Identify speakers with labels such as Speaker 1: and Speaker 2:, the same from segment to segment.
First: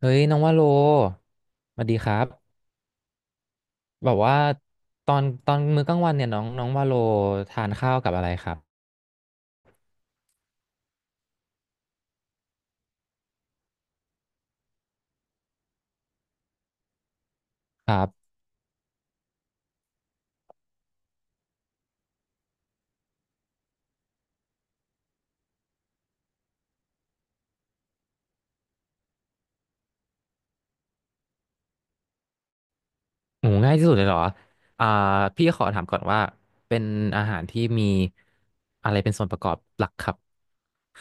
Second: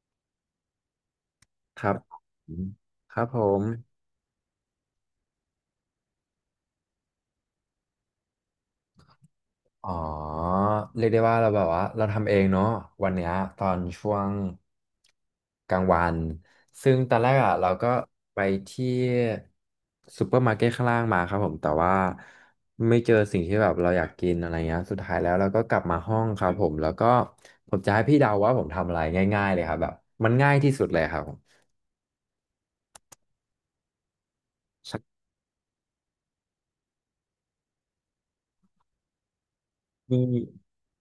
Speaker 1: เฮ้ยน้องว่าโลส
Speaker 2: ค
Speaker 1: วัส
Speaker 2: รั
Speaker 1: ดี
Speaker 2: บ
Speaker 1: ค
Speaker 2: ผ
Speaker 1: รับ
Speaker 2: มครับผม
Speaker 1: แบบว่าตอนมื้อกลางวันเนี่ยน้องน้องว่าโลทานข้าวกับอะไรครับ
Speaker 2: อ๋อเรียกได้ว่าเราแบบว่าเราทำเองเนาะวันเนี้ยตอนช่วงกลางวัน ซึ่งตอนแรกอ่ะเราก็
Speaker 1: ครับ
Speaker 2: ไปที่ซูเปอร์มาร์เก็ตข้างล่างมาครับผมแต่ว่าไม่เจอสิ่งที่แบบเราอยากกินอะไรเงี้ยสุดท้ายแล้วเราก็กลับมาห้องครับผม แล้วก็ผมจะให้พี่เดาว่าผมทำอะไรง่ายๆเลยครับแบบมันง่ายที่สุดเลยครับผม
Speaker 1: โอ้ง่ายที่สุดเลยเหรออ่าพี่ขอถามก่อนว่าเป็นอาหารที่มีอะไรเป็นส่วนประกอบหลักครั
Speaker 2: มี
Speaker 1: บ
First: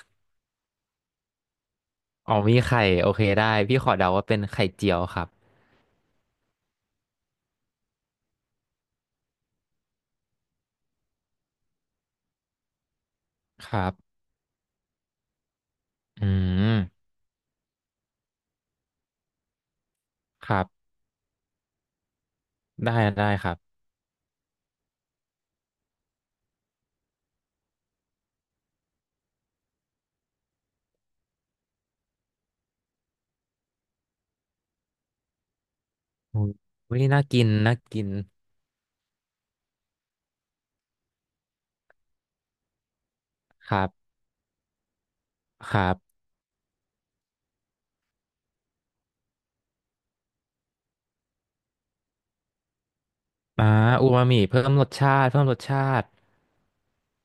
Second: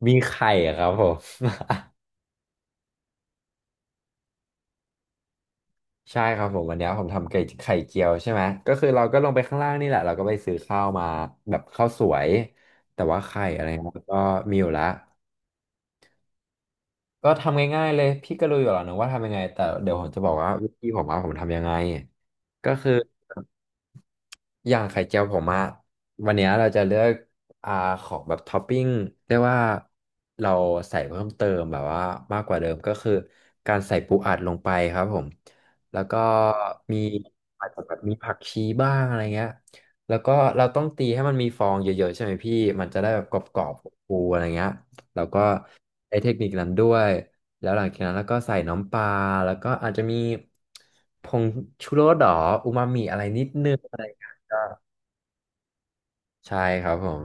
Speaker 2: มีไข่อะครับผม
Speaker 1: อ๋อมีไข่โอเคได้พี่ขอเดาว่าเป็นไข่เจียวครับ
Speaker 2: ใช่ครับผมวันเนี้ยผมทำไก่ไข่เจียวใช่ไหมก็คือเราก็ลงไปข้างล่างนี่แหละเราก็ไปซื้อข้าวมาแบบข้าวสวยแต่ว่าไข่อะไร
Speaker 1: ครั
Speaker 2: เงี้ย
Speaker 1: บ
Speaker 2: ก็มีอยู่ละ
Speaker 1: อืม
Speaker 2: ก็ทำง่ายๆเลยพี่ก็รู้อยู่แล้วนะว่าทำยังไงแต่เดี๋ยวผมจะบอก
Speaker 1: ค
Speaker 2: ว่า
Speaker 1: รั
Speaker 2: วิธี
Speaker 1: บ
Speaker 2: ผมว่าผมทำยังไงก็คือ
Speaker 1: ได้ได้ครับ
Speaker 2: อย่างไข่เจียวผมอะวันเนี้ยเราจะเลือกอ่าของแบบท็อปปิ้งเรียกว่าเราใส่เพิ่มเติมแบบว่ามากกว่าเดิมก็คือการใส่ปูอัดลงไปครับผมแล้วก็
Speaker 1: อุ้ยอุ๊
Speaker 2: มี
Speaker 1: ยน่ากิน
Speaker 2: อาจ
Speaker 1: น่า
Speaker 2: จะแบบ
Speaker 1: กิน
Speaker 2: มีผักชีบ้างอะไรเงี้ยแล้วก็เราต้องตีให้มันมีฟองเยอะๆใช่ไหมพี่มันจะได้แบบกรอ
Speaker 1: ค
Speaker 2: บ
Speaker 1: รั
Speaker 2: ๆฟู
Speaker 1: บ
Speaker 2: ๆอะไรเงี้ยแล้วก็
Speaker 1: ครับ
Speaker 2: ใช้เทคนิคนั้นด้วยแล้วหลังจากนั้นแล้วก็ใส่น้ำปลาแล้วก็อาจจะมีผงชูรสหรออูมามิอะไรนิด
Speaker 1: อ่า
Speaker 2: นึง
Speaker 1: อูมามิเพิ่มรสชาติเพิ่มรสชาติ
Speaker 2: ใช่ครับผม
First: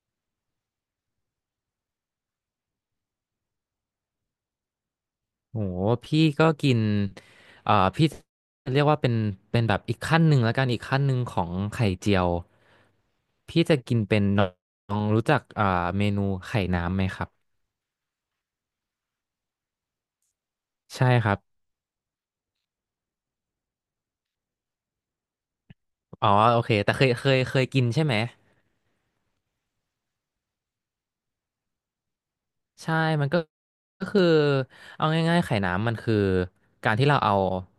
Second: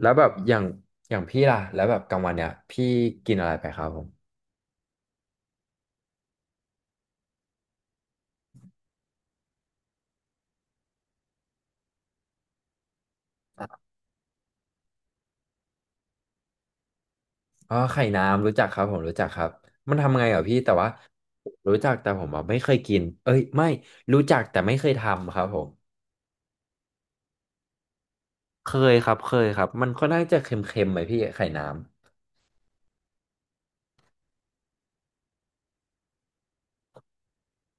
Speaker 2: แล้วแบบอย่างอย่างพี่ล่ะแล้วแบบกลางวันเนี่ยพี่กินอะไรไปครับผม
Speaker 1: โห พี่ก็กินพี่เรียกว่าเป็นแบบอีกขั้นหนึ่งแล้วกันอีกขั้นหนึ่งของไข่เจียว พี่จะกินเป็นน้องรู้จักเมนูไข่น้ำไหมครับ
Speaker 2: ไข่น้ำรู้จักครับผมรู้จักครับมันทำไงเหรอพี่แต่ว่า
Speaker 1: ใช่ครับ
Speaker 2: รู้จักแต่ผมอะไม่เคยกินเอ้ยไม่รู้จักแต่ไม่เคยทำครับผม
Speaker 1: อ๋อ โอเคแต่เคยกินใช่ไหม
Speaker 2: เคยครับเคยครับมันค่อนข้างจะเค็มๆไหมพี่ไข่น้
Speaker 1: ใช่มันก็ก็คือ เอาง่ายๆ ไข่น้ำมันคือ การที่เราเอา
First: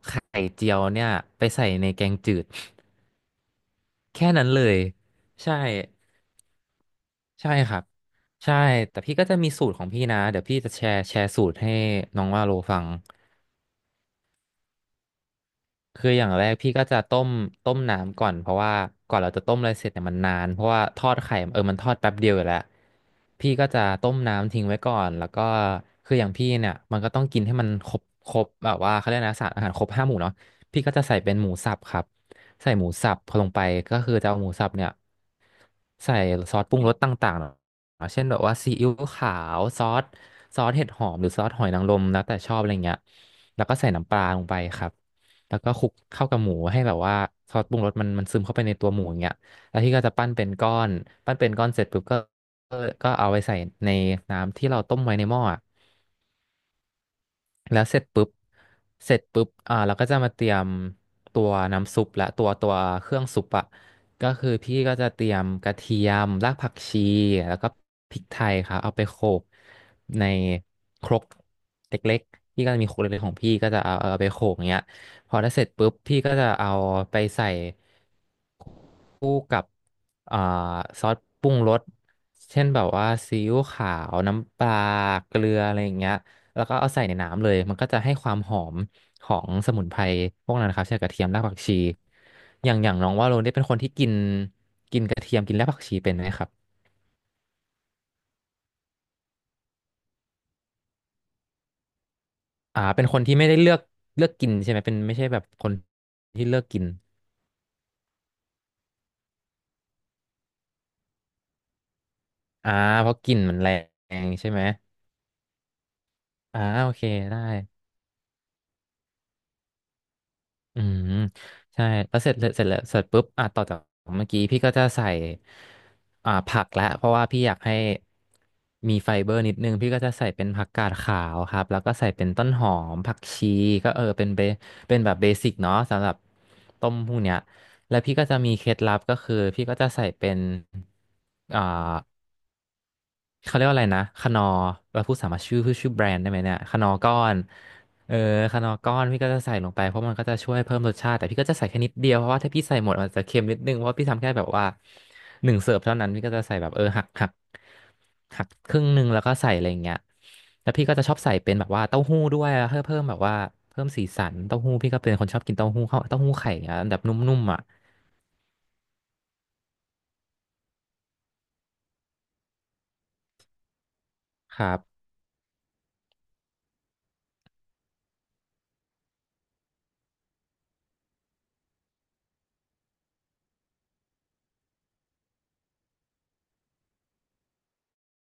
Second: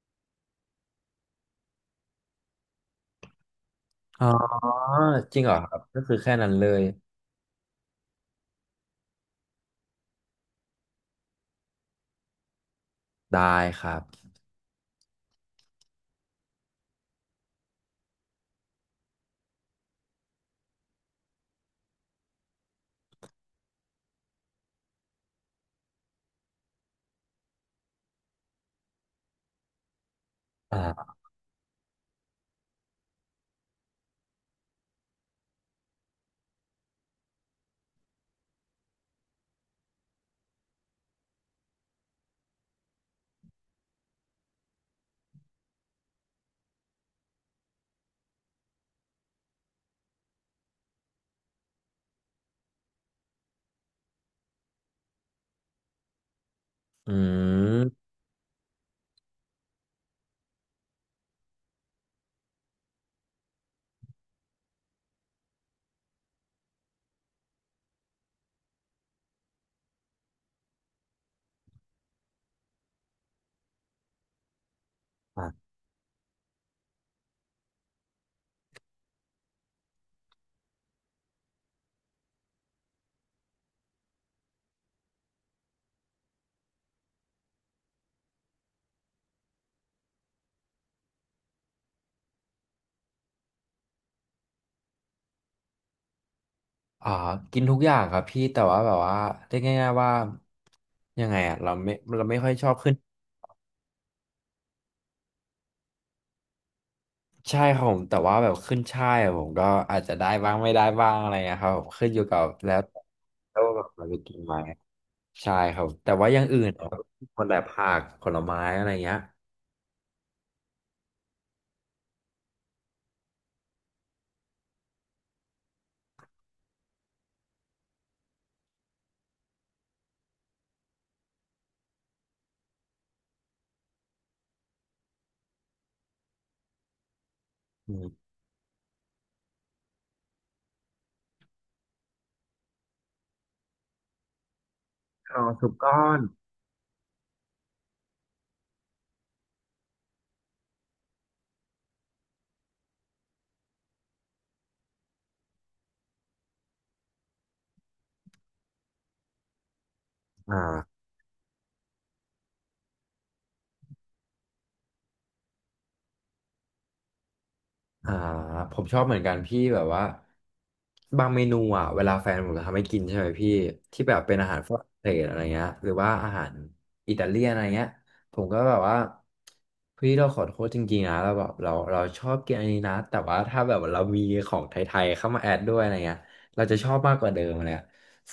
Speaker 1: ไข่เจียวเนี่ยไปใส่ในแกงจืด
Speaker 2: ำ
Speaker 1: แค่นั้นเลย
Speaker 2: จริงเหร
Speaker 1: ใช่
Speaker 2: อครับก็คือแค่นั้นเลย
Speaker 1: ใช่ครับใช่แต่พี่ก็จะมีสูตรของพี่นะเดี๋ยวพี่จะแชร์สูตรให้น้องว่าโลฟัง
Speaker 2: ได้ครับ
Speaker 1: คืออย่างแรกพี่ก็จะต้มน้ำก่อนเพราะว่าก่อนเราจะต้มอะไรเสร็จเนี่ยมันนานเพราะว่าทอดไข่มันทอดแป๊บเดียวอยู่แล้วพี่ก็จะต้มน้ำทิ้งไว้ก่อนแล้วก็คืออย่างพี่เนี่ยมันก็ต้องกินให้มันครบแบบว่าเขาเรียกนะสารอาหารครบห้าหมู่เนาะพี่ก็จะ
Speaker 2: อ่า
Speaker 1: ใส่เป็นหมูสับครับใส่หมูสับพอลงไปก็คือจะเอาหมูสับเนี่ยใส่ซอสปรุงรสต่างๆ เช่นแบบว่าซีอิ๊วขาวซอสซอสเห็ดหอมหรือซอสหอยนางรมแล้วแต่ชอบอะไรเงี้ยแล้วก็ใส่น้ำปลาลงไปครับแล้วก็คลุกเข้ากับหมูให้แบบว่าซอสปรุงรสมันซึมเข้าไปในตัวหมูอย่างเงี้ยแล้วที่ก็จะปั้นเป็นก้อนปั้นเป็นก้อนเสร็จปุ๊บก็ก็เอาไปใส่ในน้ำที่เราต้มไว้ในหม้ออะ
Speaker 2: อื
Speaker 1: แล้วเสร็จ
Speaker 2: ม
Speaker 1: ปุ๊บเสร็จปุ๊บอ่าเราก็จะมาเตรียมตัวน้ำซุปและตัวเครื่องซุปอะก็คือพี่ก็จะเตรียมกระเทียมรากผักชีแล้วก็พริกไทยครับเอาไปโขลกในครกเล็กๆพี่ก็จะมีครกเล็กๆของพี่ก็จะเอาไปโขลกอย่างเงี้ยพอได้เสร็จปุ๊บพี่ก็จะเอาไปใส่ คู่กับอ่าซอสปรุงรสเช่นแบบว่าซีอิ๊วขาวน้ำปลาเกลืออะไรอย่างเงี้ยแล้วก็เอาใส่ในน้ำเลยมันก็จะให้ความหอมของสมุนไพรพวกนั้นนะครับเช่นกระเทียมรากผักชีอย่างอย่างน้องว่าโรนได้เป็นคนที่กินกินกระเทียมกินรากผักชีเป็นไหมครับ
Speaker 2: อ่ากินทุกอย่างครับพี่แต่ว่าแบบว่าเรียกง่ายๆว่ายังไงอ่ะเราไม่ค่อยชอบ
Speaker 1: อ่า
Speaker 2: ขึ้น
Speaker 1: เป็นคนที่ไม่ได้เลือกกินใช่ไหมเป็นไม่ใช่แบบคนที่เลือกกิน
Speaker 2: ใช่ครับผมแต่ว่าแบบขึ้นช่ายอะผมก็อาจจะได้บ้างไม่ได้บ้างอะไรเงี้ยครับผมขึ้นอยู่กับ
Speaker 1: อ่า
Speaker 2: แล้ว
Speaker 1: เพราะกลิ่นมั
Speaker 2: แล้
Speaker 1: นแร
Speaker 2: วาแบบเราไป
Speaker 1: ง
Speaker 2: กิน
Speaker 1: ใช่
Speaker 2: ไหม
Speaker 1: ไหม
Speaker 2: ใช่ครับแต่ว่าอย่างอื่
Speaker 1: อ่า
Speaker 2: นอะ
Speaker 1: โอเค
Speaker 2: ค
Speaker 1: ได้
Speaker 2: นแต่ผักผลไม้อะไรเงี้ย
Speaker 1: อืมใช่แล้วเสร็จแล้วเสร็จปุ๊บอ่ะต่อจากเมื่อกี้พี่ก็จะใส่อ่าผักแล้วเพราะว่าพี่อยากให้มีไฟเบอร์นิดนึงพี่ก็จะใส่เป็นผักกาดขาวครับแล้วก็ใส่เป็นต้นหอมผักชีก็เออเป็นเป็นแบบเบสิกเนาะสำหรับต้มพวกเนี้ย
Speaker 2: อื
Speaker 1: แล้ว
Speaker 2: ม
Speaker 1: พี่ก็จะมีเคล็ดลับก็คือพี่ก็จะใส่เป็นอ่า เขาเรียกว่าอะไรนะคนอร์เราพูดสามาร
Speaker 2: ข้า
Speaker 1: ถ
Speaker 2: ว
Speaker 1: ชื่อ
Speaker 2: สุ
Speaker 1: พู
Speaker 2: ก
Speaker 1: ดชื่อ
Speaker 2: ก้
Speaker 1: แบ
Speaker 2: อ
Speaker 1: รน
Speaker 2: น
Speaker 1: ด์ได้ไหมเนี่ยคนอร์ก้อนเออคนอร์ก้อน พี่ก็จะใส่ลงไปเพราะมันก็จะช่วยเพิ่มรสชาติ แต่พี่ก็จะใส่แค่นิดเดียวเพราะว่าถ้าพี่ใส่หมดมันจะเค็มนิดนึง เพราะว่าพี่ทำแค่แบบว่าหนึ่งเสิร์ฟเท่านั้นพี่ก็จะใส่แบบหักครึ่งหนึ่งแล้วก็ใส่อะไรอย่างเงี้ยแล้วพี่ก็
Speaker 2: อ่า
Speaker 1: จะชอบใส่เป็นแบบว่าเต้าหู้ด้วยเพื่อเพิ่มแบบว่าเพิ่มสีสันเต้าหู้พี่ก็เป็นคนชอบกินเต้าหู้เข้าเต้าหู้ไข่อย่างเงี้ยแบบนุ่มๆอ่ะ
Speaker 2: อ่าผมชอบเหมือนกันพี่แบบว่าบางเมนูอ่ะเวลาแฟนผมทำให้กินใช่ไหมพี่ที่แบบเป็นอา
Speaker 1: ค
Speaker 2: หารฝ
Speaker 1: รั
Speaker 2: รั่งเศ
Speaker 1: บ
Speaker 2: สอะไรเงี้ยหรือว่าอาหารอิตาเลียนอะไรเงี้ยผมก็แบบว่าพี่เราขอโทษจริงๆนะเราแบบเราเราชอบกินอันนี้นะแต่ว่าถ้าแบบเรามีของไทยๆเข้ามาแอดด้วยอะไรเงี้ยเราจะชอบมากกว่าเดิมเลย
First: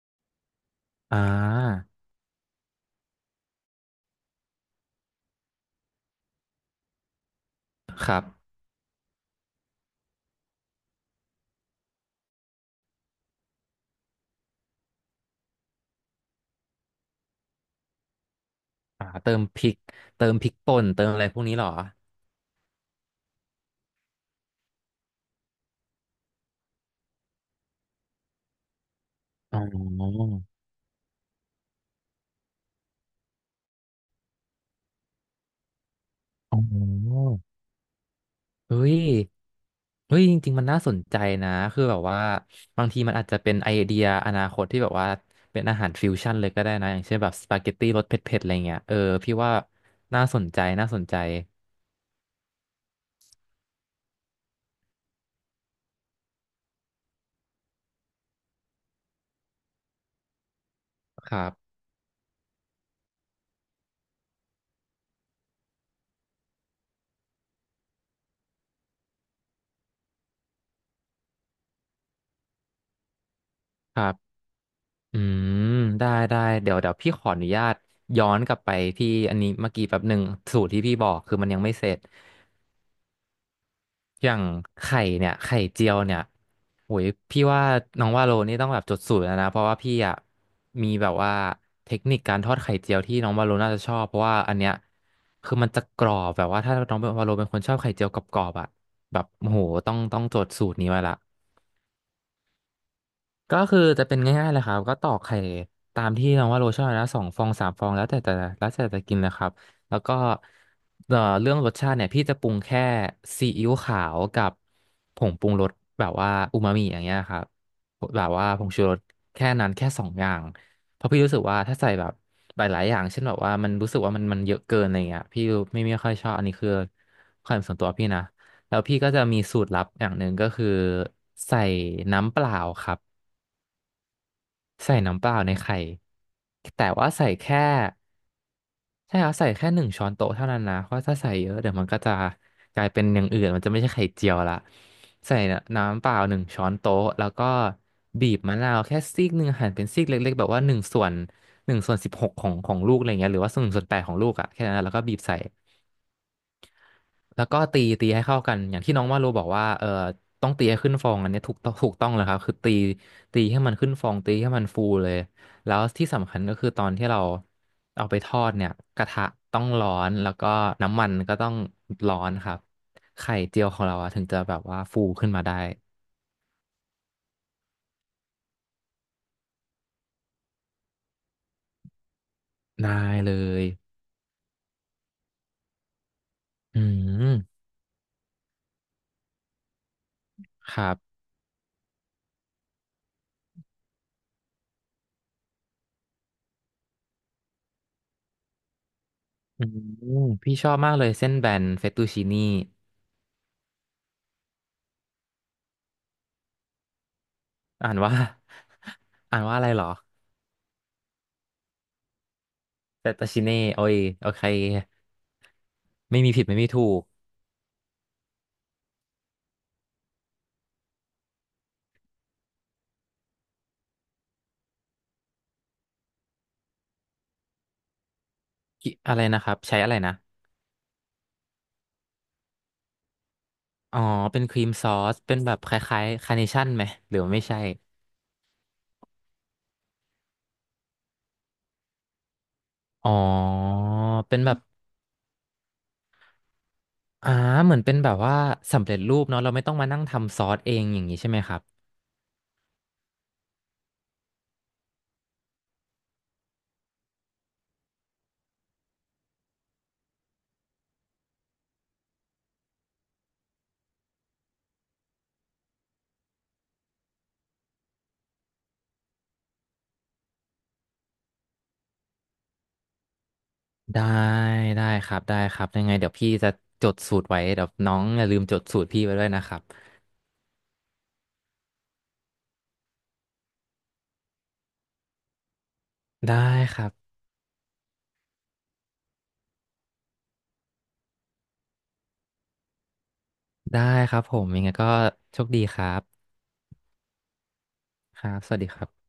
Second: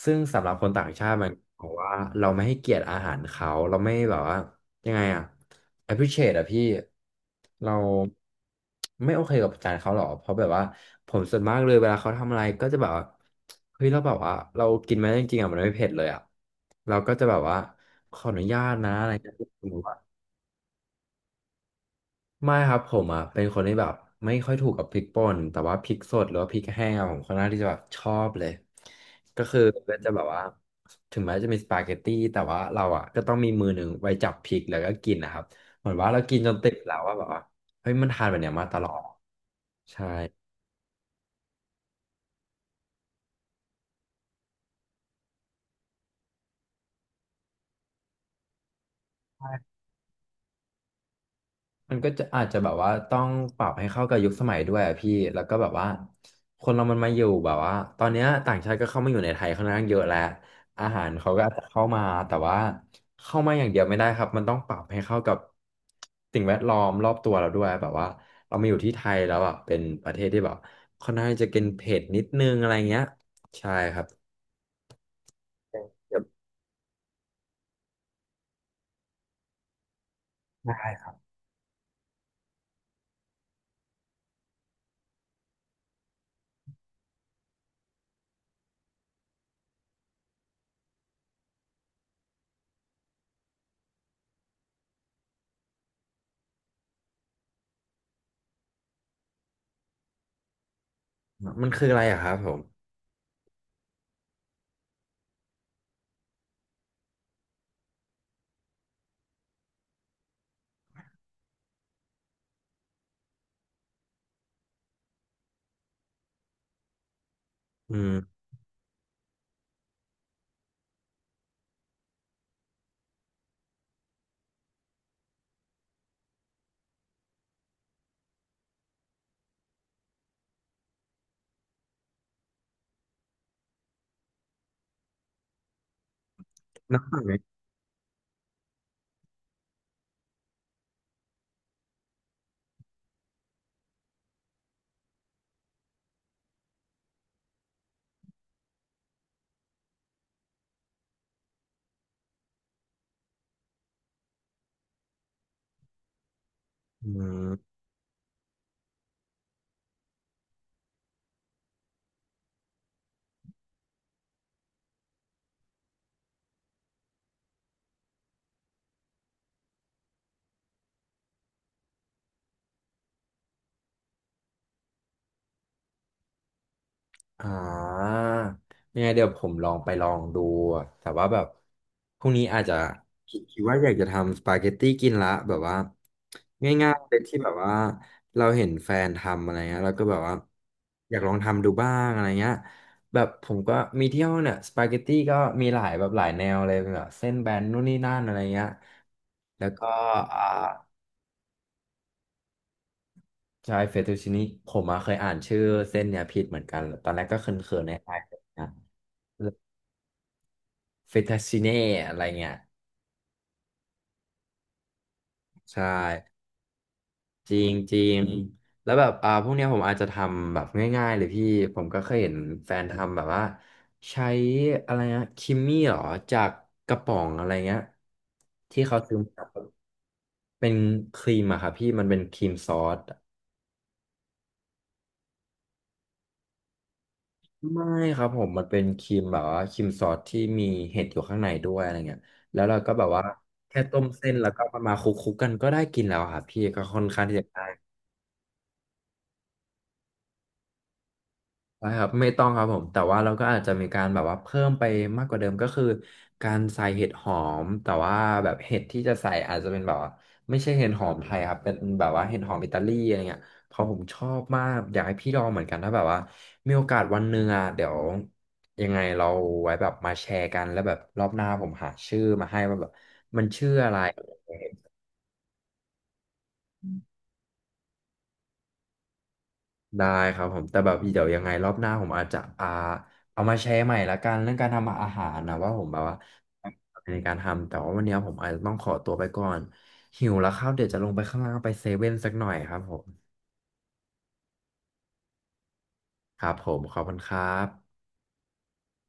Speaker 2: ซึ่งสำหรับคนต่างชา
Speaker 1: อ่
Speaker 2: ติมันบอก
Speaker 1: า
Speaker 2: ว่าเราไม่ให้เกียรติอาหารเขาเราไม่แบบว่ายังไงอะ appreciate อะพี่เรา
Speaker 1: ครับ
Speaker 2: ไม่โอเคกับจานเขาหรอเพราะแบบว่าผมส่วนมากเลยเวลาเขาทำอะไรก็จะแบบว่าเฮ้ยเราแบบว่าเรากินไหมจริงๆอะมันไม่เผ็ดเลยอะเราก็จะแบบว่าขออนุญาตนะอะ
Speaker 1: อ่า
Speaker 2: ไร
Speaker 1: เติ
Speaker 2: เงี้ย
Speaker 1: มพริกเติมพริกป่นเติมอะไรพวกนี้เหรอ
Speaker 2: ไม่ครับผมอ่ะเป็นคนที่แบบไม่ค่อยถูกกับพริกป่นแต่ว่าพริกสดหรือว่าพริกแห้งอะผมค่อนข้างที่จะแบบชอบเลยก็
Speaker 1: อ๋
Speaker 2: คือก็จะแบ
Speaker 1: อ
Speaker 2: บว่าถึงแม้จะมีสปาเกตตี้แต่ว่าเราอ่ะก็ต้องมีมือหนึ่งไว้จับพริกแล้วก็กินนะครับเหมือนว่าเรากินจน
Speaker 1: อ๋
Speaker 2: ติดแล้วว่าแบ
Speaker 1: อ
Speaker 2: บว่าเฮ้ยมันทานแบบเนี้ยมาต
Speaker 1: เฮ้
Speaker 2: ลอ
Speaker 1: ย
Speaker 2: ดใช่
Speaker 1: เฮ้ย จริงๆ มันน่าสนใจนะ คือแบบว่าบางทีมันอาจจะเป็นไอเดียอนาคตที่แบบว่าเป็นอาหารฟิวชั่นเลยก็ได้นะอย่างเช่นแบบสปาเกตตี้รสเผ็ดๆ อะไรเงี้ยเออพี่ว่าน่าสนใจน่าสนใจ
Speaker 2: มันก็จะอาจจะแบบว่าต้องปรับให้เข้ากับยุคสมัยด้วยอะพี่แล้วก็แบบว่าคนเรามันมาอยู่แบบว่าตอนเนี้ยต่างชาติก็เข้ามาอยู่ในไทยค่อนข้างเยอะแล้วอาหารเขา
Speaker 1: ค
Speaker 2: ก็
Speaker 1: รั
Speaker 2: อาจจะ
Speaker 1: บ
Speaker 2: เข้ามาแต่ว่าเข้ามาอย่างเดียวไม่ได้ครับมันต้องปรับให้เข้ากับสิ่งแวดล้อมรอบตัวเราด้วยแบบว่าเรามาอยู่ที่ไทยแล้วอ่ะเป็นประเทศที่แบบค่อนข้างจะกินเผ็ดนิดนึงอะไรเงี้ยใช่
Speaker 1: ค
Speaker 2: ครั
Speaker 1: รั
Speaker 2: บ
Speaker 1: บอืมได้ได้เดี๋ยวเดี๋ยวพี่ขออนุญาตย้อนกลับไปที่อันนี้เมื่อกี้แป๊บหนึ่งสูตรที่
Speaker 2: ได้
Speaker 1: พี่บอ
Speaker 2: ค
Speaker 1: กคือมันยังไม่เสร็จ อย่างไข่เนี่ยไข่เจียวเนี่ยโอ้ยพี่ว่าน้องว่าโลนี่ต้องแบบจดสูตรแล้วนะเพราะว่าพี่อ่ะมีแบบว่าเทคนิคการทอดไข่เจียวที่น้องวาโลน่าจะชอบเพราะว่าอันเนี้ยคือมันจะกรอบแบบว่าถ้าน้องวาโลเป็นคนชอบไข่เจียวกรอบๆอ่ะแบบโอ้โหต้องจดสูตรนี้ไว้ละ
Speaker 2: รับมันคืออะไรอะครับผม
Speaker 1: ก็คือจะเป็นง่ายๆเลยครับก็ตอกไข่ตามที่น้องว่าโรชอบนะสองฟองสามฟองแล้วแต่แล้วแต่จะกินนะครับแล้วก็เรื่องรสชาติเนี่ยพี่จะปรุงแค่ซีอิ๊วขาวกับผงปรุงรสแบบว่าอูมามิอย่างเงี้ยครับ
Speaker 2: อืม
Speaker 1: แบบว่าผงชูรสแค่นั้นแค่สองอย่างเพราะพี่รู้สึกว่าถ้าใส่แบบหลายๆอย่างเช่นแบบว่ามันรู้สึกว่ามันเยอะเกินอะไรเงี้ยพี่ไม่ค่อยชอบอันนี้คือความเห็นส่วนตัวพี่นะแล้วพี่ก็จะมีสูตรลับอย่างหนึ่งก็คือใส่น้ำเปล่าครับ ใส่น้ำเปล่าในไข่แต่ว่า
Speaker 2: น้ำตาล
Speaker 1: ใส่
Speaker 2: ไหม
Speaker 1: แค่ใช่ครับใส่แค่หนึ่งช้อนโต๊ะเท่านั้นนะเพราะถ้าใส่เยอะเดี๋ยวมันก็จะกลายเป็นอย่างอื่นมันจะไม่ใช่ไข่เจียวละใส่น้ำเปล่าหนึ่งช้อนโต๊ะแล้วก็บีบมะนาวแค่ซีกหนึ่งหั่นเป็นซีกเล็กๆแบบว่าหนึ่งส่วนหนึ่งส่วนสิบหกของลูกอะไรเงี้ยหรือว่าส่วนหนึ่งส่วนแปดของลูกอะแค่นั้นแล้วก็บีบใส่
Speaker 2: อื
Speaker 1: แล้วก็
Speaker 2: ม
Speaker 1: ตีให้เข้ากันอย่างที่น้องว่าโลบอกว่าเออต้องตีให้ขึ้นฟองอันเนี้ยถูกต้องเลยครับคือตีให้มันขึ้นฟองตีให้มันฟูเลยแล้วที่สำคัญก็คือตอนที่เราเอาไปทอดเนี่ยกระทะต้องร้อนแล้วก็น้ำมันก็ต้องร้อนครับไข่เจียวของเราอะถึงจะแบบว่าฟูขึ้นมาได้
Speaker 2: อ่ายังไงเดี๋ยวผมลองไปลองดูแต่ว่าแบบพรุ่งนี้อาจจะ
Speaker 1: ได้เล
Speaker 2: คิด
Speaker 1: ย
Speaker 2: ว่าอยากจะทำสปาเกตตี้กินละแบบว่า
Speaker 1: อื
Speaker 2: ง่ายๆเลยที่แบบ
Speaker 1: ม
Speaker 2: ว่าเราเห็นแฟนทำอะไรเงี้ยเราก็แบบว่า
Speaker 1: ครั
Speaker 2: อ
Speaker 1: บ
Speaker 2: ยากลองทำดูบ้างอะไรเงี้ยแบบผมก็มีเที่ยวเนี่ยสปาเกตตี้ก็มีหลายแบบหลายแนวเลยแบบเส้นแบนนู่นนี่นั่นอะไรเงี้ย
Speaker 1: อื
Speaker 2: แล้วก็
Speaker 1: ม
Speaker 2: อ่า
Speaker 1: พี่ชอบมากเลยเส้นแบนเฟตตูชินี่
Speaker 2: ใช่เฟตตูชินี่ผมอะเคยอ่านชื่อเส้นเนี่ยผิดเหมือนกันตอนแรกก็เขินๆ
Speaker 1: อ่า
Speaker 2: ใน
Speaker 1: น
Speaker 2: ไท
Speaker 1: ว่า
Speaker 2: ยนะ
Speaker 1: อ่านว่าอะไรเหรอ
Speaker 2: เฟต t ชิเน่อะไรเงี้ย
Speaker 1: แต่ตาชิเน่โอ้ยโอเค
Speaker 2: ใช่
Speaker 1: ไม่มีผิดไม่มีถูก
Speaker 2: จริงจริงแล้วแบบพวกเนี้ยผมอาจจะทำแบบง่ายๆเลยพี่ผมก็เคยเห็นแฟนทำแบบว่าใช้อะไรนะคิมมี่หรอจากกระป๋องอะไรเงี้ยที่
Speaker 1: อิ
Speaker 2: เขาซื้
Speaker 1: อะ
Speaker 2: อ
Speaker 1: ไรนะ
Speaker 2: มา
Speaker 1: ครับใช้อะไรนะ
Speaker 2: เป็นครีมอะครับพี่มันเป็นครีมซอส
Speaker 1: อ๋อเป็นครีมซอสเป็นแบบคล้ายๆคาร์เนชั่นไหมหรือว่าไม่ใช่
Speaker 2: ไม่ครับผมมันเป็นครีมแบบว่าครีมซอสที่มีเห็ดอยู่ข้างในด้วยอะไรเงี้ยแล้วเราก็แบบ
Speaker 1: อ๋อ
Speaker 2: ว่าแค่ต้มเส้น
Speaker 1: เป็น
Speaker 2: แล้ว
Speaker 1: แบบ
Speaker 2: ก็มาคลุกๆกันก็ได้กินแล้วอะครับพี่ก็ค่อนข้าง
Speaker 1: อ่า
Speaker 2: ที่จะ
Speaker 1: เหมือนเป็นแบบว่าสำเร็จรูปเนาะเราไม่ต้องมานั่งทำซอสเองอย่างนี้ใช่ไหมครับ
Speaker 2: ได้ครับไม่ต้องครับผมแต่ว่าเราก็อาจจะมีการแบบว่าเพิ่มไปมากกว่าเดิมก็คือการใส่เห็ดหอมแต่ว่าแบบเห็ดที่จะใส่อาจจะเป็นแบบว่าไม่ใช่เห็ดหอมไทยครับเป็นแบบว่าเห็ดหอมอิตาลีอะไรเงี้ยเพราะผมชอบมากอยากให้พี่ลองเหมือนกันถ้าแบบว่ามีโอกาสวันหนึ่งอ่ะเดี๋ยวยังไงเราไว้แบบมาแชร์กันแล้วแบบรอบหน้าผมหาชื่อมาให้ว่าแบบมันชื่ออะไร
Speaker 1: ได้ได้ครับยังไงเดี๋ยวพี่จะจดสูตรไว้เดี๋ยวน้องอย่าลืมจดสูตรพี่ไว้ด้วยนะครับ
Speaker 2: ได้ครับผมแต่แบบเดี๋ยวยังไงรอบหน้าผมอาจจะเอามาแชร์ใหม่ละกันเรื่องการทำอาหารนะว่าผมแบบว่า
Speaker 1: ได้ครับ
Speaker 2: ในการทำแต่ว่าวันนี้ผมอาจจะต้องขอตัวไปก่อนหิวแล้วครับเดี๋ยวจะลงไปข้างล่างไปเซเว่นสักหน่อยครับผม
Speaker 1: ได้ครับผมยังไงก็โชคดีครับ
Speaker 2: ครับผมขอบคุณครับ
Speaker 1: ครับสวัสดีครับ